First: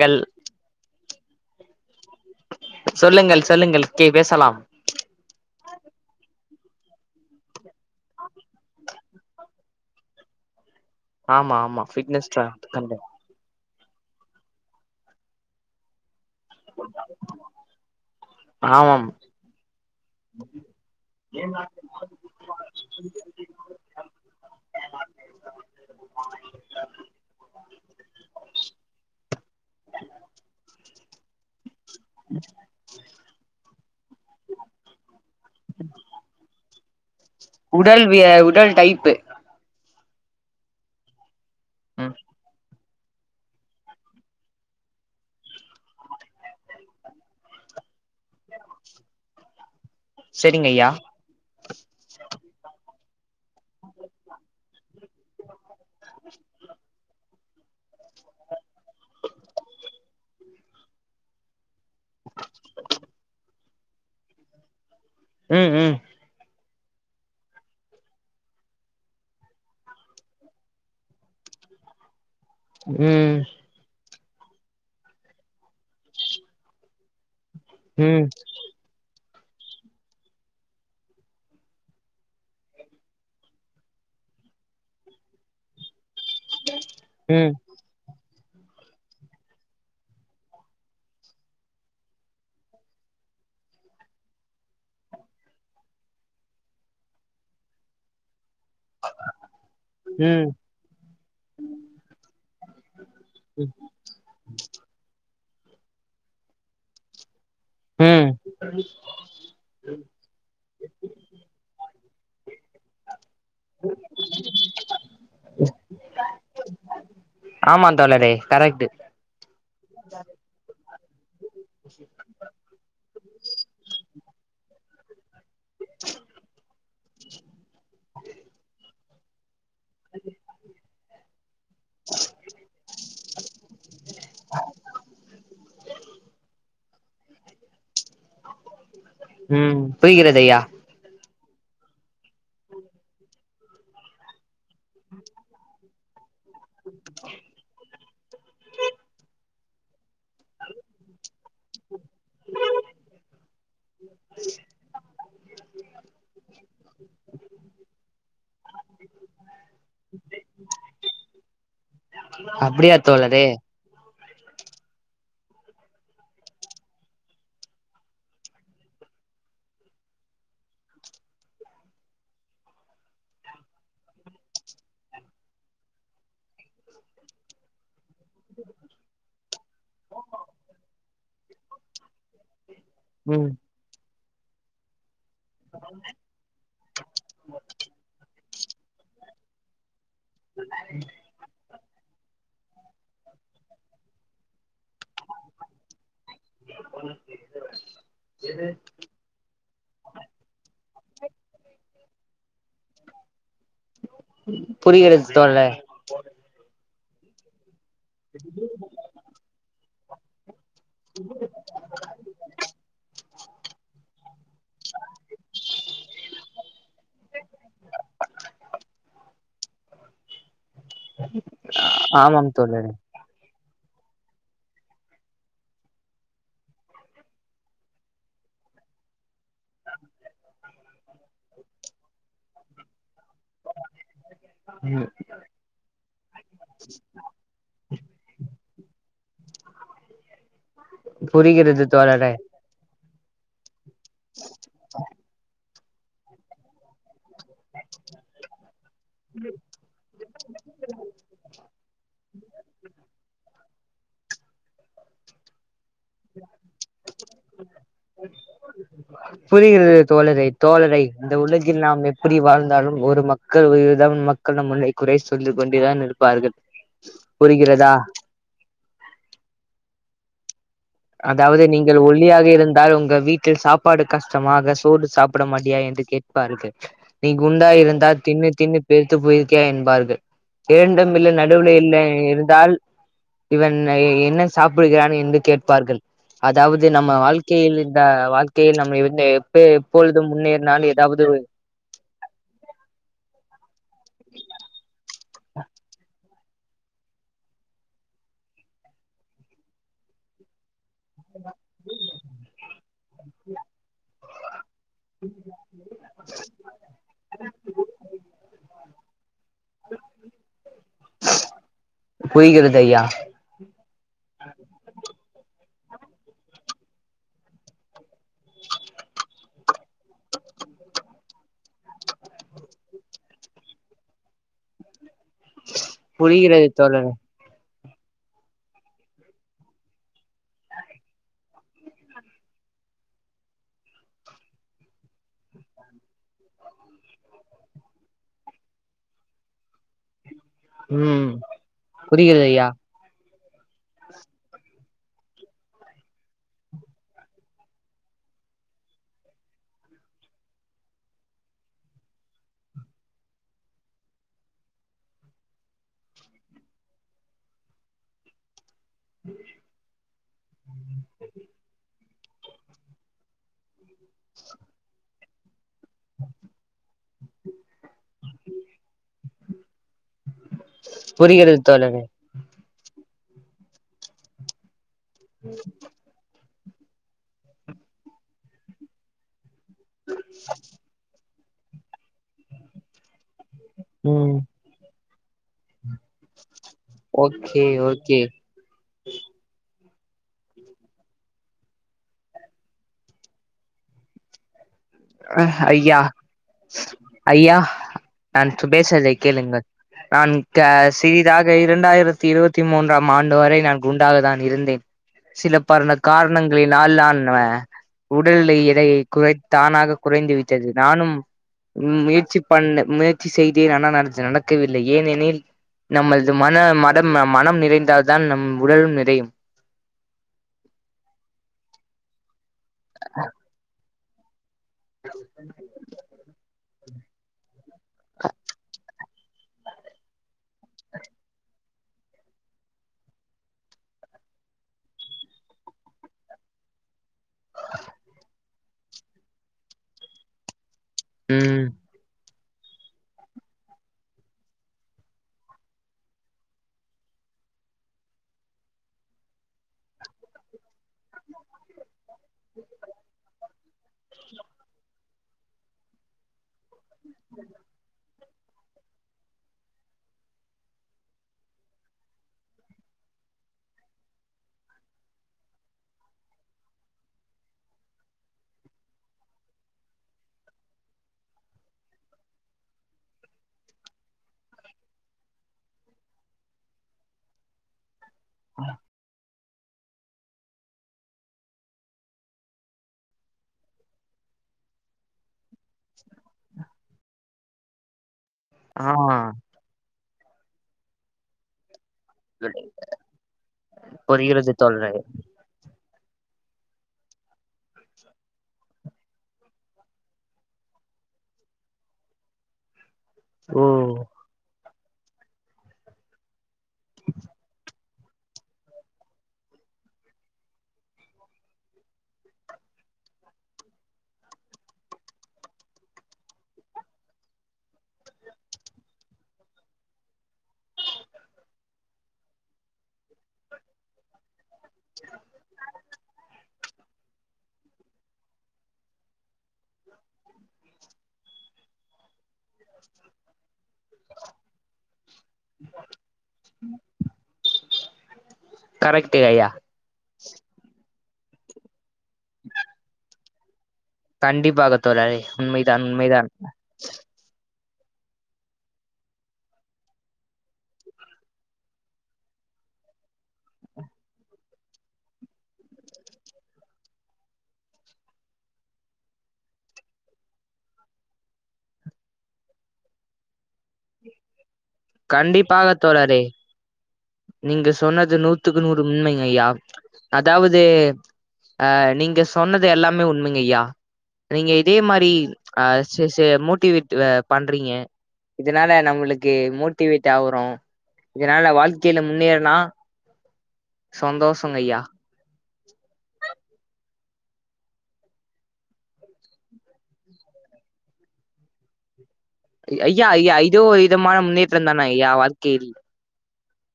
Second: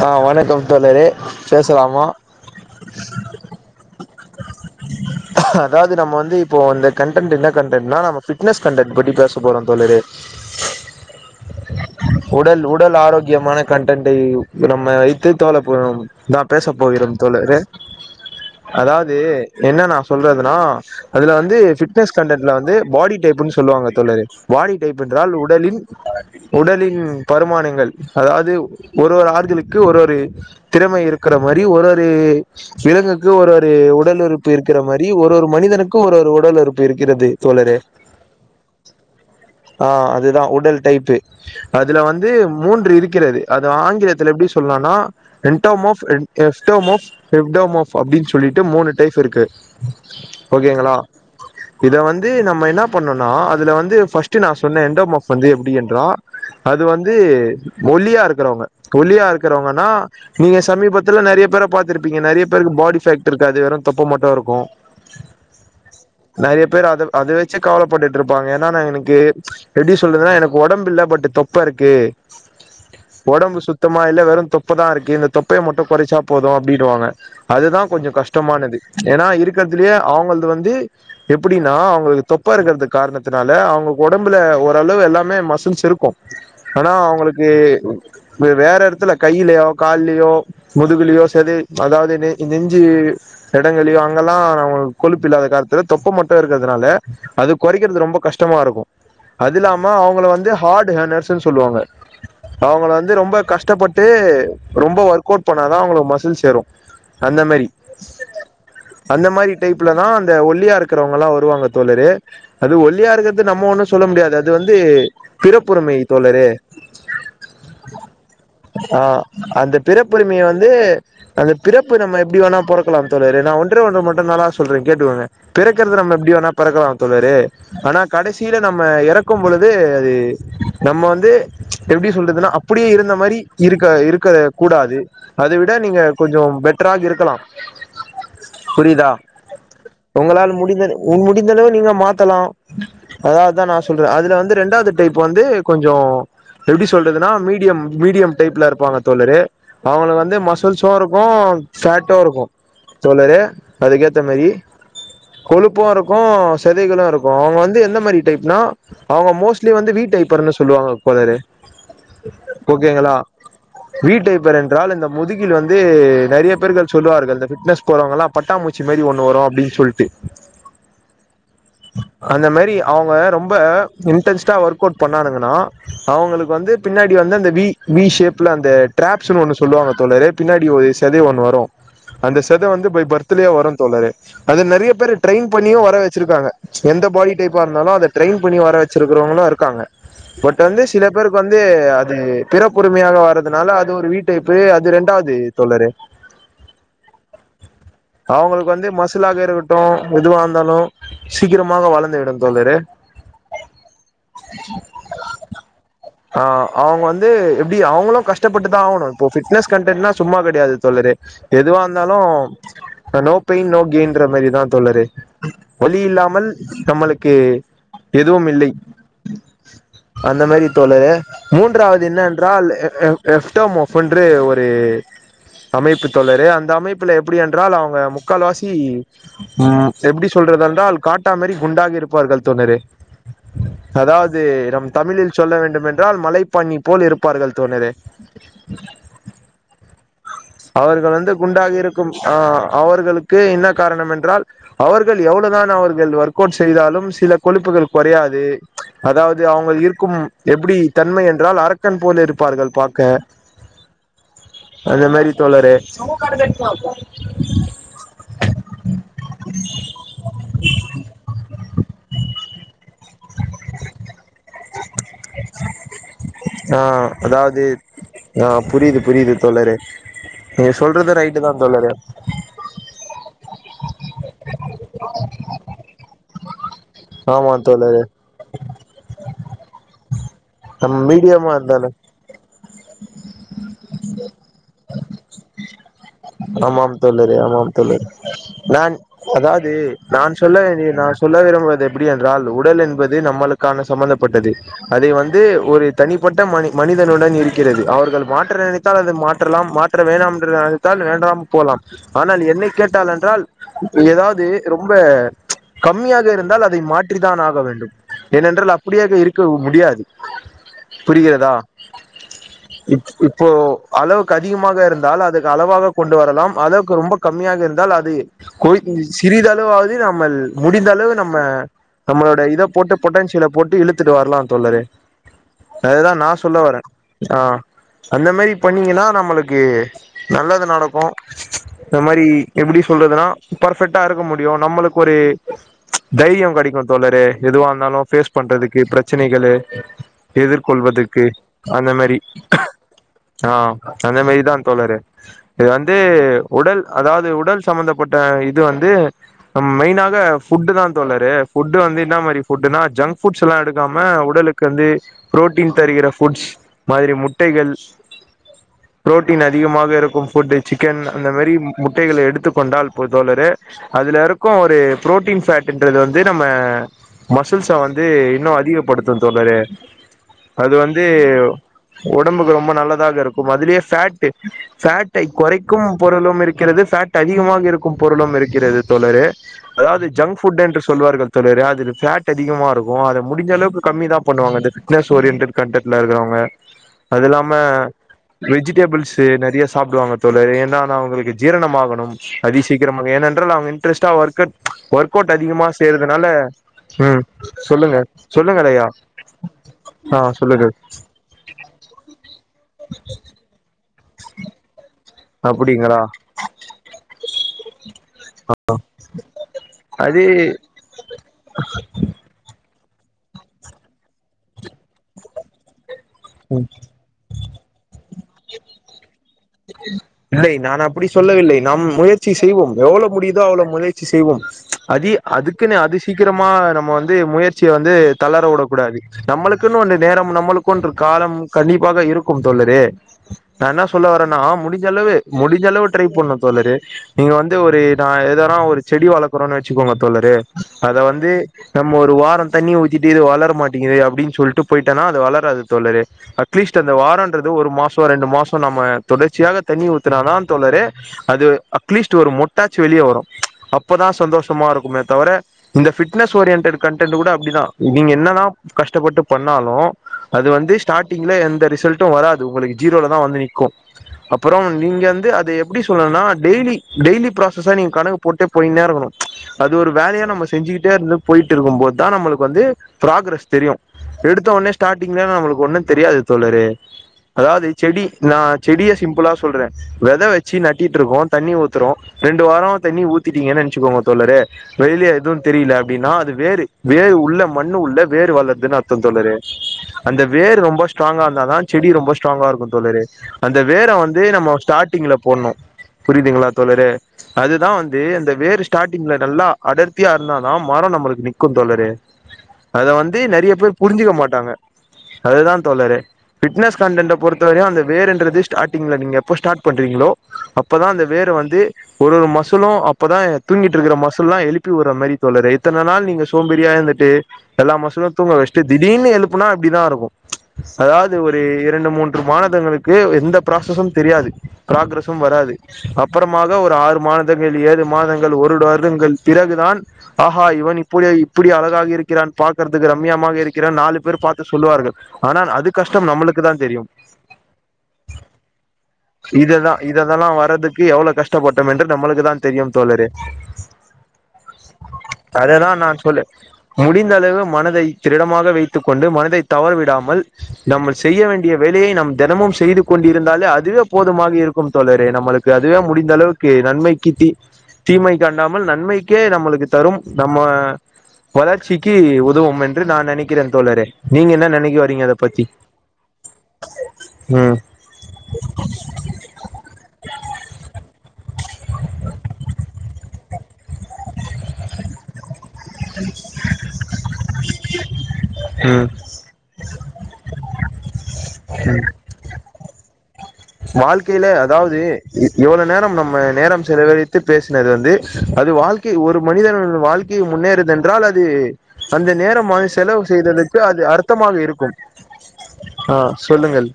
ஹா வணக்கம் தோழரே பேசலாமா சொல்லுங்கள் சொல்லுங்கள் கே பேசலாம் அதவாது நம்ம வந்து இப்போ அந்த கண்டன்ட் என்ன கண் எட்டு நான் ஃபிட்னஸ் கன்டேட்பண்ணிபேன் போசபோறம் தோலரே ஆமா-ஆமா பிட்னஸ் [unintelligible] கண்டெண்ட் ஹேயு நம்ம [unintelligible] நா பேச போகிறன் தோலரே ஆமாம் அதாவது என்னன்னா சொல்றதுனா அதல வந்து பிட்னெஸ் கன்டென்ட்ல வந்து பாடி டைப்புனு சொல்லுவாங்க. பாடி டிப்னா என்றால் உட உடலின் பருமானங்கள் அதாவது ஒரு ஆ ஒரு-ஒரு திறமை இருக்கிற மாதிரி ஒரு-ஒரு விலங்குக்கு ஒரு-ஒரு உடல் உறுப்பு இருக்கிற மாதிரி ஒரு-ஒரு மனிதனுக்கும் ஒரு-ஒரு உடல் உறுப்பு இருக்கிறது தோழரே உடல்- விய உடல் டைப்பு ஹா அதுதான் உடல் டைப்பு அதுல ம் வந்து மூன்று இருக் விக்கிறது அது ஆங்கிலத் தல எப்டி சொல்லானா எண்டோமோஃப் எஸ்டோமோஃப் எஃப்டோமோஃப் அப்டின் சொல்லிட்டு மூணு டைப் இருக்கு செரிங்கஐயா ஓகேங்களா இத வந்து நம்ம என்ன பண்ணோனா அதுல வந்து ஃபர்ஸ்ட் நா சொன்னே என்டோமோஃப் வந்து எப்டி என்றா அது வந்து ஒல்லியா இருக்கிறவங்க ஒல்லியா இருக்கிறவங்கன்னா நீங்க சமீபத்துல நறைய பேரை பா்த்திருப்பீங்க நறைய பேருக்கு பாடி ஃபேக்ட் இருக்காது வெறும் தொப்ப மட்டும் இருக்கும் உம்-உம் நறைய பேர் அது அதை வச்சே கவலைப்பட்டுட்டு இருப்பாங்க ஏன்னா நா எனக்கு எப்படி சொல்றதுன்னா எனக்கு உடம்பு இல்லை பட் தொப்ப இருக்கு உம் ம்மா இல்ல வெறும் தொப்பதான் இருக்கு இந்த தொப்பையை மட்டும் குறைச்சா போதும் அப்டின்ட்டுவாங்க அதுதான் கொஞ்ச ம் கஷ்டமானது ஏன்னா இருக்கு இருக்கிறதுல அவுங்களது வந்து எப்டின்னா அவங்களுக்கு தொப்பா இருக்கிறது காரணத்தினால அவுங்க உடம்புல ஓரளவு எல்லாமே மசில்ஸ் இருக்கும் ஆனா அவங்களுக்கு ம் வேற இடத்துல கைய்லுயோ கால்லியோ முதுகுலியோ செது அதாவது ந நெஞ்சு இடங்களையோ அங்கெல்லாம் நம கொழுப்பு இல்லாத காலத்துல தொப்ப மட்டும் இருக்கிறதுனால அது குறைக்கிறது ரொம்ப கஷ்டம் த்தமா இருக்கும் அது இல்லாம அவங்கள ம் வந்து ஹார்டு ஹர்ஸ்ன்னு சொல்லுவாங்க அவங்க வந் ரொம்ப கஷ்டப்பட்டு ரொம்ப ஒர்க் அவுட் போன தான் அவங்களுக்கு மசுல்ஸ் சேரும் அந்த மெரி ம் அந்த மாரி டைப்லதான் அந்த ஒல்லியா இருக்கிறவங்கல்லாம் வருவாங்க தோலரே அது ஒல்லியாரகத்து து நம்ம ஒண்ணும் சொல்ல முடியாது அது வந்து பிறப்புறுமை தோலரே ஆமா தோழரே கரெக்ட்டு ஆஹ் அந்த பிறப்புரிமைய வந்து [unintelligible] அந்த பிறப்பு நம்ம எப்டி வேணா பொறக்கலாம் தோலரே நா ஒன்றே ஒன்று மட்டுதானா சொல்றேன் கேட்டுக்கோங்க பிறக்கறது நம்ம எப்டி வேணா பிறக்கலாம் தோழரே ஆனா கடைசியில் நம்ம எறக்கும் பொழுது அது நம்ம வந்து தூ எப்டி சொல்றதுன்னா அப் டிய இருந்த மாரி இருக்க- இருக்க கூடாது அதை விட நீங்க கொஞ்சம் பெட் ராக இருக்கலாம் புரிதா ம் புரிகிறது உங்களால ஐயா முடிஞ்த உன் இந்தளவு நீங்க மாத்தலாம் அதாவதுதான் நான் சொல்றேன் அதுல வந்து ரெண்டாவது டைப் வந்து கொஞ்சோ எப்படி சொல்றதுனா மீட் மீடியம் டைப்ல இருப்பாங்க தோலரே அவங்க வந்து மசுல்ஸ்சும் இருக்கும் பேட் [unintelligible] இருக்கும் தோழரே அதுக்கேத்த மெரி கொழுப்பு இருக்கு சதைகளும் இருக்கும் அவங்க வந்து எந்த மாரி டைப்னா அவங்க மோஸ்ட்லி வந்து வீ டைப்பர்ன்னு சொல்லுவாங்க தோழரே அப்டியா தோலரே வீட்டைப்பர் என்றால் இந்த முதுகில் வந்து நறைய பேர்கள் சொல்லுவார்கள் இந்த ஃபிட்னஸ் போறவங்கல்லாம் பட்டாமூச்சி மாரி ஒண்ண வரும் அப்படின்னு சொல்லிட்டு அந்த மாதிரி அவங்க ரொம்ப இன்ட்ரெஸ்டா ஒர்க் அவுட் பண்ணானுங்கன்னா அவங்களுக்கு வந்து பின்னாடி வந்து அந்த வி வி ஷேப்ல அந்த ட்ராப்ஸ்னு ஒண்ணு சொல்லுவாங்க தோழரே பின்னாடி [unintelligible] [unintelligible] ஒன்னு வரும் அந்த [unintelligible] லா வந்து பெய் ம் பர்தலே வரும் தோலரே அது நிறைய பேரு ட்ரெயின் பண்ணியும் வர வச்சிருக்காங்க எந்த பாடி டைப்பா இருந்தாலும் அத ட்ரெயின் பண்ணி வர வச்சிருக்கிறவங்களும் இருக்காங்க பட் வந்து சில பேருக்கு வந்து து அது பிறப்புரிமையாக வரதுனால அது ஒரு வீட்டைப்பு அது இரண்டாவது தழர் அவங்களுக்கு வந்து மசலாக இருக்கட்டும் எதுவாக இருந்தாலும் சீக்கிரமாக வளர்ந்து தேடல் புரிகிறது தோழரே அ அவங்க வந்து தீ அவங்களு கஷ்டட்டுதான் ஆவணும் பிட்னெஸ் கண்டெட்னா சும்மா கடையாது தோழரே எதுவா இருந்தாலும் நோ பைன் நோ கெய்ன்ற மாரிதான் தோழரே ஒலி இல்லாமல் நம்மளுக்கு எதுவும் இல்லை அந்த மாதிரி தோழற மூன்றாவது என்ன ஆமாம் என்னன்றால் தோழரே எஃப் எஃப் ப் என்று ஒரு அமைப்பு தொரு அந்த அமைப்புல எப்படி என்றால் அவங்க முக்கால் வாாசி உ எப்படி சொல்றதுன்றால் காட்டா மாதிரி குண்டாகி இருப்பார்கள் தொணரு அதாது நம் ம் தமிழில் சொல்ல வேண்டும் என் மலைப்பண்ணி போல் இருப்பார்கள் தோழரே அவர்கள் வந்து குண்டாகி புரிகிறது இருக்கும் தோழரே அஹ அவர்களுக் க்கு என்ன காரணம் என்றால் அவர்கள் எவ்வளவுதான் அவர் என்று ஒர்க் அவுட் செய்தாலும் சில கொழுப்புகள் கொறையாது அதாவது அவங்கள் இருக்கும் எப்படி என்றால் அரக்கன் போல் இருப்பார்கள் பார்க்க அந்த மாரி தோழரே புரிகிறது தோழரை தோழரை இந்த உலகில் நாம் எப்படி வாழ்ந்தாலும் ஒரு மக்கள் ஒருதவ மக்கள் நம் முன்னை குறை சொல்லி ஆஹ் அதாவது புரிகிறதா ஆஹ் புரியுது புரியுது தோழரே நீங்க சொல்றது ரைட்டு தான் அதாவது தோழரே நீங்கள் ஒல்லியாக இருந்தால் உங்க வீட்டில் சாப்பாடு கஷ்டமாக சோடு சாப்பிட மாட்டடியா என்று கேட்பார்கள் நீங்க ஆமா குண்டாக தோழரே இருந்தால் தின்னு தின்னுனு பெருத்து போயிருக்கியா என்பார்கள் நம்ம இரண்டும் இல்ல மீடியமா நடுவுல இருந்தாலே இல்ல இருந்தால் இவன் என்ன சாப்பிடுகிறான் என்று கே ஆமாம் சொல்லுற ஆமாம் சொல்லு இந்த வாழ்க்கையில் நான் நம்ம இருந்த எப்ப அதாவது எப்பொழுது நான் சொல்ல வேண்டிய முன்னேறினாலும் நான் ஏதாவது சொல்ல விரும்புவது எப்படி என்றால் உடல் என்பது நம்மளுக்கு காண சம்மந்தப்பட்டது அதை வந் இது ஒரு தனிப் பட்ட மனிதனுடன் இருக்கிறது அவர்கள் மாற்ற நினைத்தால் அது மாற்றலாம் மாற்ற வேண்டாம் என்ற அத்து ஃபேன் வேண்டாமல் போலாம் ஆனால் என்னை கேட்டால் என்றால் ஏதாவது இது ரொம்ப ச் கம்மியாக இருந்தால் அதை மாற்றிதான் ஆக வேண்டும் ஏனென்றால் அப்ப முடியாது இரு [unintelligible] முடியாது புரிகிறதா புரிகிறது ஐயா இப் இப்போ அளவுக்கு அதிகமாக இருந்தால் அது சம் அளவாவே கொண்டு வரலாம் அளவுக்கு ரொம்ப கம்மியாக இருந்தால் அது கொன் சிறிதளவாவது நம்மல் முடிந்த அளவு நம்ம நம்மளோட இத போட்டு பொட்டான்சியலை போட்டு இழுத்துட்டு வரலாம் தோழரே அதுதா நா சொல்ல புரிகிறது வரேன் தோழரே ஆஹ் அந்த மாரி பண்ணீங்கன்னா நம்மளுக்கு நல்லது நடக்கும் இந்த மாரி எப்டி சொல்றதுன்னா பர்ஃபெக்ட்டா இருக்க முடியும் நம்மளுக்கு ஒரு தைரியம் கடைக்கும் தோழரே எதுவா இருந்தாலும் பேஃஸ் பண்றதுக்கு பிரச்சனைகளு [inaudible] எதிர்கொள்வதுக்கு ம் அந்த மாரி புரிகிறது ஐயா ஆஹ் அந்த மரிதான் தோழரே இது வந்து உடல் அதாவது உடல் சம்பந்தப்பட்ட இது வந்து மெய்னான ஃபுட்டு தான் தோழரே ஃபுட்டு வந்து என்ன மாரி ஃபுட்டுனா ஜங்க் ஃபுட்ஸ்லா எடுக்காம உடலுக் க்கு வந்து புரோட்டீன் தருகிற ஃபுட்ஸ் மாதிரி முட்டைகள் புரோடின் அதிகமாக இருக்கும் ஃபுட்டு் சிக்கன் அந்த மாரி முட் ட்டைகள் எடுத்துக் கொண்டால் போது தோழரே அதுல இருக்கும் ஒரு புரோட்டீன் ஃபேட் ன்றது வந்து நம்ம மசில்ஸ வந்து இன்னு அதிகப்படுத்த தோழரே அது வந்து புரிகிறது தோழரே உடம்புக்கு ரொம்ப நல்ல அதாக இருக்கும் அதுலேயே ஃபேட் ஃபேட் டை கொறைக்கும் பொருளும் இருக் இருக்கிறது ஃபேட் அதிகமாக இருக்கும் பொருளும் இருக்கிறது தோழரே அதாவது ஜங்க் ஃபுட் என்று சொல்வார்கள் தோழரே அதுல ஃபேட் அதிகமா இருக்கு அத முடிஞ்சளவுக் கம்மி தான் ம் பண்ணுவாங்க அந்த ஃபிட்னஸ் ஓரியன்டட் கண்ட்டல இருக்குறவங்க அது இல்லாம ஓகே ஓகே வெஜிடபிள்ஸ்சு நெறைய ச சாப்டுவாங்க தோழரே ஏன்னா அது அவங்களுக்கு ஜீரணமாகணும் அதி சீக்கிரமாக ஏனென்றால் அவங்க இன்ட்ரெஸ்ட்டா ஒர்க்க ஒர்க் அவுட் அதிகமா ஐயா செய்யறதுனால ம் சொல்லுங்க சொல் பேசறதை கேளுங்கள் நான் த சிறிதாக இரண்டாயிரத்தி இருபத்தி மூன்றாம் ஆண்டு வரை நான் குண்டாக தான் இருந்தேன் சில பர்ல அப்டிங்களா காரணங்களினால் நான் உடல் எடையை குறைத் தானாக அது குறைந்து விட்டது நானும் ம் முயற்சி பண்ண முயற்சி செய்தேன் ஆனா நெனச்சது நடக்கவில்லை ஏனெனில் நம்மள்து மன மதம் மனம் நிறை ந்தால்தான் நம் உடலும் நிறையும் இல்லை நான் அப்படி சொல்லவில்லை நாம் முயற்சி செய்வோம் எவ்ளோ முடியுதோ அவ்ளோ முயை சி செய்வோம் அதி அதுக்குன்னு அது சீக்கிரமா நம் நம்ம வந்து முயற்சிய வந்து தளர உடக்கூடாது நம்மளுக்குன்னு ஒன்னு நேரம் நம்ளுக்கு ஒன்று காலம் கண்டிப்பாக இருக்கும் தோழரே நான் என்ன சொல்ல வரேன்னா முடி முடிஞ்ச அளவு முடிஞ்ச அளவு ட்ரை பண்ணும் தோழரே நீங்க வந்து ஒரு நான் எதனா ஒ செடி வளர்க்கறோம்ன்னு வச்சுக்கோங்க தோழரே அத வந்து ம் நம்ம ஒரு வாரம் தண்ணிய ஊத்திட்டு இதுவளர மாட்டிகிது அப்டின் சொல்ட்டு போய்ட்டனா அது வளராது தோழரே அட்லீஸ்ட் அந்த வாரம்றது ஒரு மாசம் ரெண்டு மாசம் நம்ம தொடர்ச்சியாக தண்ணி ஊத்தனாதான் தோழரே அது அட்லீஸ்ட் ஒரு மொட்டாச்சு வெளிய வரும் அப்பதான் சந்தோஷமா இருக்குமே தவர இந்த ஃபிட்னஸ் ஓரியண்டெட் கண்டெண்ட் கூட அப்டிதான் நீங்க என்னதான் கஷ்டப்பட்டு பண்ணாலும் அது வந்து ஸ்டார்ட்டிங்ல எந்த ரிசல்டும் வராது உங்கக்கு ஜீரோலா தான் வந்து நிக்கும் ப்பறம் நீங்க வந்து அத எப்டி சொல்லணுனா டெய்லி டெய்லி ப்ராஸஸாக நீங்கள் கணக்கு போட்டே போயின்னே இருக்கணும் அது ஒரு வேலையா நம்ம செஞ்சிகிட்டே இருந்து போயிட்ருக்கும் போது தான் நம்மளுக்கு வந்து ப்ராகரஸ் தெரியும் எடுத்தொனே ஸ்டார்ட்டிங்ல நம்மளுக்கு ஒன்ம் தெரியாது தோழரே அதாவது செடி நான் செடிய சிம்பிளா சொல்றேன் வெதை வச்சி நட்டிட்ருக்கோம் தண்ணி ஊத்துரோம் ரெண்டு வாரம் தண்ணி ஊத்திட்டீங்ன் நனச்க்கோங்க தோழரே வெளிலியே எதும் தெரியல அப்டின்னா அது வேறு வேறு உள்ள மண்ணு உள்ள வேறு வழர்துன்னு ஆ அர்த்தம் தோழரே அந்த வேர் ரொம்ப ஸ்ட்ராங்கா இருந்தாதா செடி ரொம்ப ஸ்ட்ராங்கா இருக்கும் தோழரே அந்த வேர வந்து இதே புரிகிறது நம்ம தோழரே ஸ்டார்டிங்ல போட்னும் புரிதுங்ளா தோழரே அதுதா வந்து இந்த வேரு ஸ்டார்ட்டிங்ல நல்லா அடர்த்தியா இருந்தாதா மரோ நம்மளுக்கு நிக்கும் தோழரே அத வந் தே நறைய ஓ பேர் புரிஞ்சுக்க மாட்டாங்க அதுதான் தோழறே பிட்னஸ் கண்டன்ட் பொறுத்தவரையும் அந்த வேற என்ற திஸ்ட் அட் திங்கள நீங்க எப்ப ஸ்டார்ட் பண்றீங்களோ அப்ப தான் அந்த வேற வந்து ஒரு ஒரு மசூலும் அப்ப தான் தூங்கிகிட்டு இருக்க மசூல் லாம் எழுப்பி விடுற மாரி தோழரே இத்தன நாள் நீங்க சோம்பேறியா இருந்துட்டு எல்லா மசூலும் தூங்க வச்சிட்டு திடீர்னு எழுப்புனா அப்டி தான் இருக்கும் அதாவது ஒரு இரண்டு மூன்று மாதங்களுக்கு எந்த ப்ராசஸும் தெரியாது ப்ராக்ரஸும் வராது அப்புறமாக ஒரு ஆறு மாதங்கள் ஏழு மாதங்கள் ஒருட வருடங்கள் பிறகுதான் ஆஹா இவன் இப்படி இப்படியா அட [unintelligible] இருக்கிறான் பாக்கறதுக்கு ரம்யமாக இருக் க்கிற நாலு பேர் பாத்து சொல்லுவார்கள் ஆனால் அது கஷ்டம் நம்மளுக்கு தான் தெரியும் கரெக்ட் ஐயா இததா இததெல்லா வர்றதுக்கு எவ்ள கஷ்டப்பட்டோம் என்று நம்மளுக்கு தான் தெரியும் தோழரே கண்டிப்பாக தோழரே அததான் உண்மைதான் நான் சொல் உண்மைதான் முடிந்த அளவு மனதை திருடமாக வைத்துக் கொண்டு மனதைத் தவறவிடாமல் நம்ம செய்ய வேண்டிய வேலையை நம் தினமும் செய்து கொண்டிருந்தாலே அதுவே போதுமாக இருக்கும் தோழரே நம்மளுக்கு அதுவே முடிந்த அளவுக்கு நன்மைக்கி தீ தீமைக் காண்டாமல் நன்மைக்கே நம்மளுக்கு தரும் நம்ம வளர்ச்சிக்கு உதவும் என்று நான் நெனைக்கிறேன் தோழரே நீங்க என்ன நெனைக் கண்டிப்பாக தோழரே ம் நீங்க ஸ் சொன்னது நூத்துக்கு நூறு உண்மைங்க ஐயா அதாவது ஆ நீங்க சொன்னது எல்லாமே உண்மைங்க ஐயா நீங்க இதே மாரி அஹ சே சே மோட்டிவேட் அ பண்றீங்க இதனால ம் நம்மளுக்கு மோட் மோட்டிவேட் ஆவுறோம் இதனால வாழ்க்கையில முன்னேறுனா வாழ்கையிலே அதாவது ஐயா இவள நேரம் நம்ம நேரம் செலவழித்து பேசினது வந்து அது வாழ்க்கை ஒரு மனிதருடன் வாழ்க்கையை முன்னேறுது என்றால் அது அந்த நேரமாய் செலவு ஐயா ஐயா செய்ததுக்கு இதோ ஒரு அது விதமான அர்த்தமாக முன்னேற்றம் இருக்கும் தான ஐயா வாழ்க்கையில் ஆ சொல்லுங்கள்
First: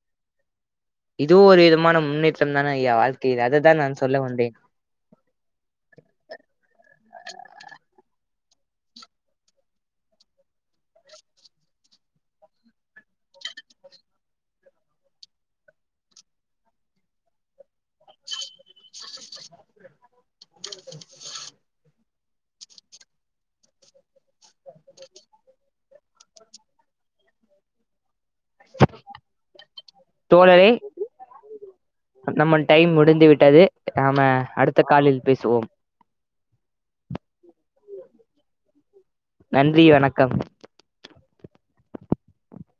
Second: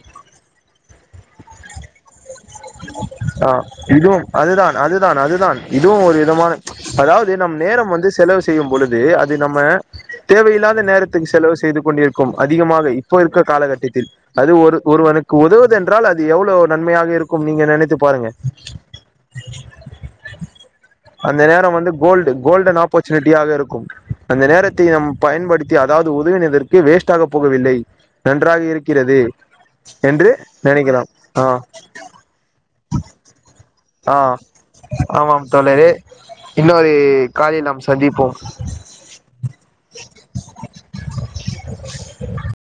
இதுவு ஒரு விதமான முன்னேற்றம் தான ஐயா வாழ்க்கையில் ஆஹ் அததா நான் சொல்ல இதுவும் வந்தேன் அதுதான் அதுதான் அதுதான் இதுவும் ஒரு விதமான அதாவது நம் நேரம் வந்து செலவு செய்யும் பொழுது அது நம்ம தேவையில்லாத நேரத்துக்கு செலவு செய்து கொண்டிருக்கோம் அதிகமாக இப்போ இருக்க காலக்கட்டத்தில் அது ஒரு ஒருவனுக்கு உதவுயென்றால் அது எவ்ளோ நன்மையாக இருக்கும் நீங்க நினைத்து பாருங்க அந்த நேரம் வந்து கோல்டு கோல்டன் ஆப்பர்ச்சுனிட்டியாக இருக்கும் அந்த நேரத்தை நாம் பயன்படுத்தி அதாவது உதவினதற்கு வேஸ்ட்டாக போகவில்லை நன்றாக இருக்கிறது என்று தோழரே நினைக்கலாம் ஆ நம்மல் டைம் முடிந்து விட்டது நாம ஆஹ் அடுத்த காலில் ஆமாம் பேசுவோம் தோழரே இன்னொரு காலில் நாம் சந்திப்போம் நன்றி வணக்கம் [unintelligible]